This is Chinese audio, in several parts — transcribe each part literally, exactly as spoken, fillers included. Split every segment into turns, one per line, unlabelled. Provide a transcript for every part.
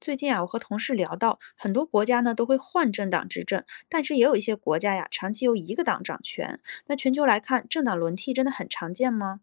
最近啊，我和同事聊到，很多国家呢都会换政党执政，但是也有一些国家呀，长期由一个党掌权。那全球来看，政党轮替真的很常见吗？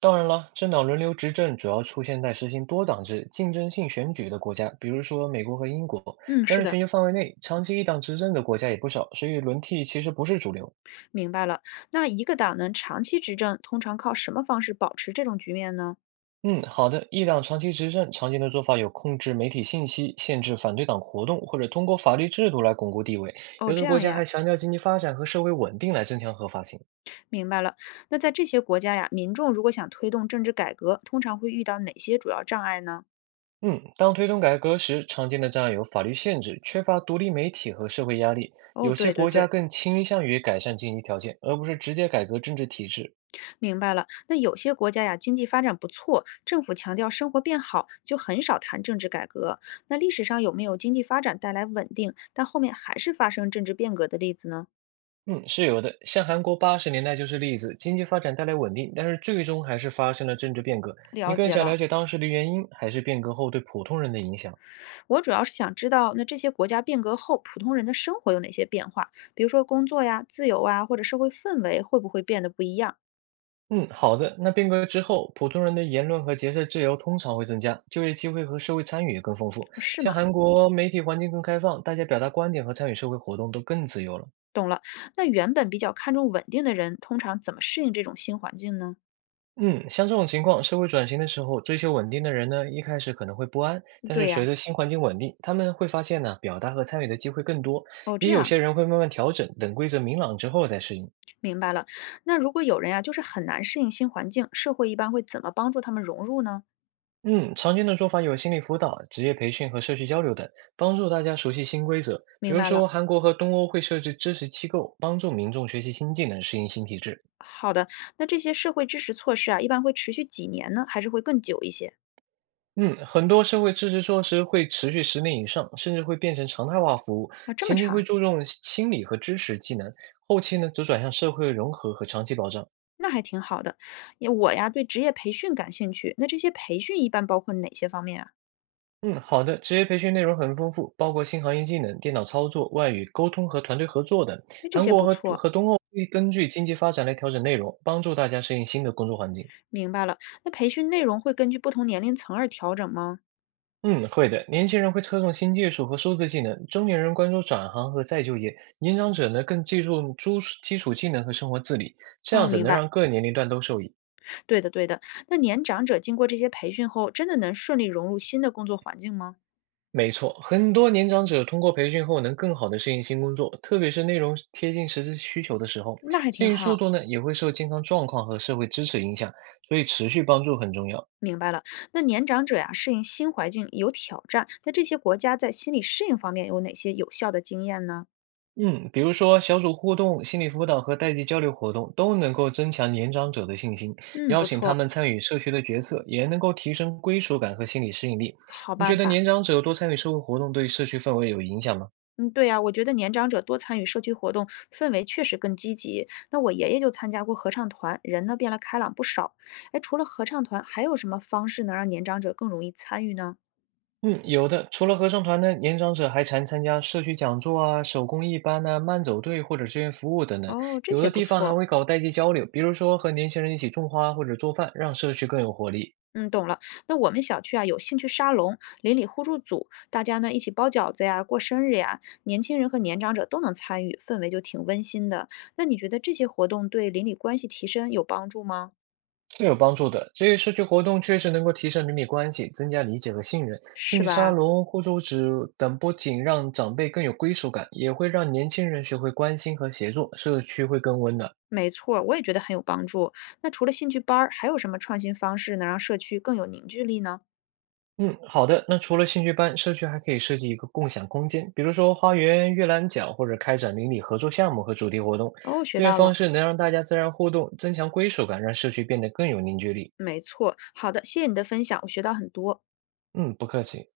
当然了，政党轮流执政主要出现在实行多党制、竞争性选举的国家，比如说美国和英国。
嗯，
但
是
是
的，
全球范围内，长期一党执政的国家也不少，所以轮替其实不是主流。
明白了。那一个党能长期执政，通常靠什么方式保持这种局面呢？
嗯，好的，一党长期执政常见的做法有控制媒体信息、限制反对党活动，或者通过法律制度来巩固地位。
哦，
有
这
的国
样
家
呀，
还强调经济发展和社会稳定来增强合法性。
明白了。那在这些国家呀，民众如果想推动政治改革，通常会遇到哪些主要障碍呢？
嗯，当推动改革时，常见的障碍有法律限制、缺乏独立媒体和社会压力。
哦，
有
对
些
对
国家
对，
更倾向于改善经济条件，而不是直接改革政治体制。
明白了。那有些国家呀，经济发展不错，政府强调生活变好，就很少谈政治改革。那历史上有没有经济发展带来稳定，但后面还是发生政治变革的例子呢？
嗯，是有的，像韩国八十年代就是例子，经济发展带来稳定，但是最终还是发生了政治变革。你
了
更
解
想了
了，
解当时的原因，还是变革后对普通人的影响？
我主要是想知道，那这些国家变革后，普通人的生活有哪些变化？比如说工作呀、自由啊，或者社会氛围会不会变得不一样？
嗯，好的。那变革之后，普通人的言论和结社自由通常会增加，就业机会和社会参与也更丰富。
啊，是
像
吗？
韩嗯国媒体环境更开放，大家表达观点和参与社会活动都更自由了。
懂了。那原本比较看重稳定的人，通常怎么适应这种新环境呢？
嗯，像这种情况，社会转型的时候，追求稳定的人呢，一开始可能会不安，但是
对
随
呀，
着新环境稳定，他们会发现呢，表达和参与的机会更多，
哦，这
也有
样。
些人会慢慢调整，等规则明朗之后再适应。
明白了。那如果有人呀，就是很难适应新环境，社会一般会怎么帮助他们融入呢？
嗯，常见的做法有心理辅导、职业培训和社区交流等，帮助大家熟悉新规则。比
明
如
白了。
说，韩国和东欧会设置支持机构，帮助民众学习新技能，适应新体制。
好的，那这些社会支持措施啊，一般会持续几年呢，还是会更久一些？
嗯，很多社会支持措施会持续十年以上，甚至会变成常态化服务，
啊，这么
前提会
长，
注重心理和知识技能，后期呢则转向社会融合和长期保障。
那还挺好的。也我呀，对职业培训感兴趣。那这些培训一般包括哪些方面啊？
嗯，好的。职业培训内容很丰富，包括新行业技能、电脑操作、外语、沟通和团队合作等。
哎，这
韩
些
国
不
和
错，
和东欧会根据经济发展来调整内容，帮助大家适应新的工作环境。
明白了。那培训内容会根据不同年龄层而调整吗？
嗯，会的。年轻人会侧重新技术和数字技能，中年人关注转行和再就业，年长者呢更注重诸基础技能和生活自理，这样
嗯，
子
明
能
白。
让各年龄段都受益。
对的，对的。那年长者经过这些培训后，真的能顺利融入新的工作环境吗？
没错，很多年长者通过培训后能更好的适应新工作，特别是内容贴近实际需求的时候，
那还
适
挺
应速
好。
度呢也会受健康状况和社会支持影响，所以持续帮助很重要。
明白了。那年长者呀、适应新环境有挑战，那这些国家在心理适应方面有哪些有效的经验呢？
嗯，比如说小组互动、心理辅导和代际交流活动都能够增强年长者的信心，
嗯，
邀
不
请他
错，
们参与社区的决策，也能够提升归属感和心理适应力。
好
你
办
觉得
法。
年长者多参与社会活动对社区氛围有影响吗？
嗯，对呀、我觉得年长者多参与社区活动，氛围确实更积极。那我爷爷就参加过合唱团，人呢变得开朗不少。哎，除了合唱团，还有什么方式能让年长者更容易参与呢？
嗯，有的。除了合唱团呢，年长者还常参加社区讲座啊、手工艺班呐、慢走队或者志愿服务等等。
哦，这
有
些
的
不
地方还
错。
会搞代际交流，比如说和年轻人一起种花或者做饭，让社区更有活力，
嗯，懂了。那我们小区啊有兴趣沙龙、邻里互助组，大家呢一起包饺子呀、过生日呀，年轻人和年长者都能参与，氛围就挺温馨的。那你觉得这些活动对邻里关系提升有帮助吗？
是有帮助的。这些社区活动确实能够提升邻里关系，增加理解和信任。
是
兴趣沙
吧？
龙、互助指等不仅让长辈更有归属感，也会让年轻人学会关心和协作，社区会更温暖。
没错儿，我也觉得很有帮助。那除了兴趣班儿，还有什么创新方式能让社区更有凝聚力呢？
嗯，好的。那除了兴趣班，社区还可以设计一个共享空间，比如说花园、阅览角，或者开展邻里合作项目和主题活动。
哦，学
这些
到
方
了，
式能让大家自然互动，增强归属感，让社区变得更有凝聚力。
没错儿，好的，谢谢你的分享，我学到很多。
嗯，不客气。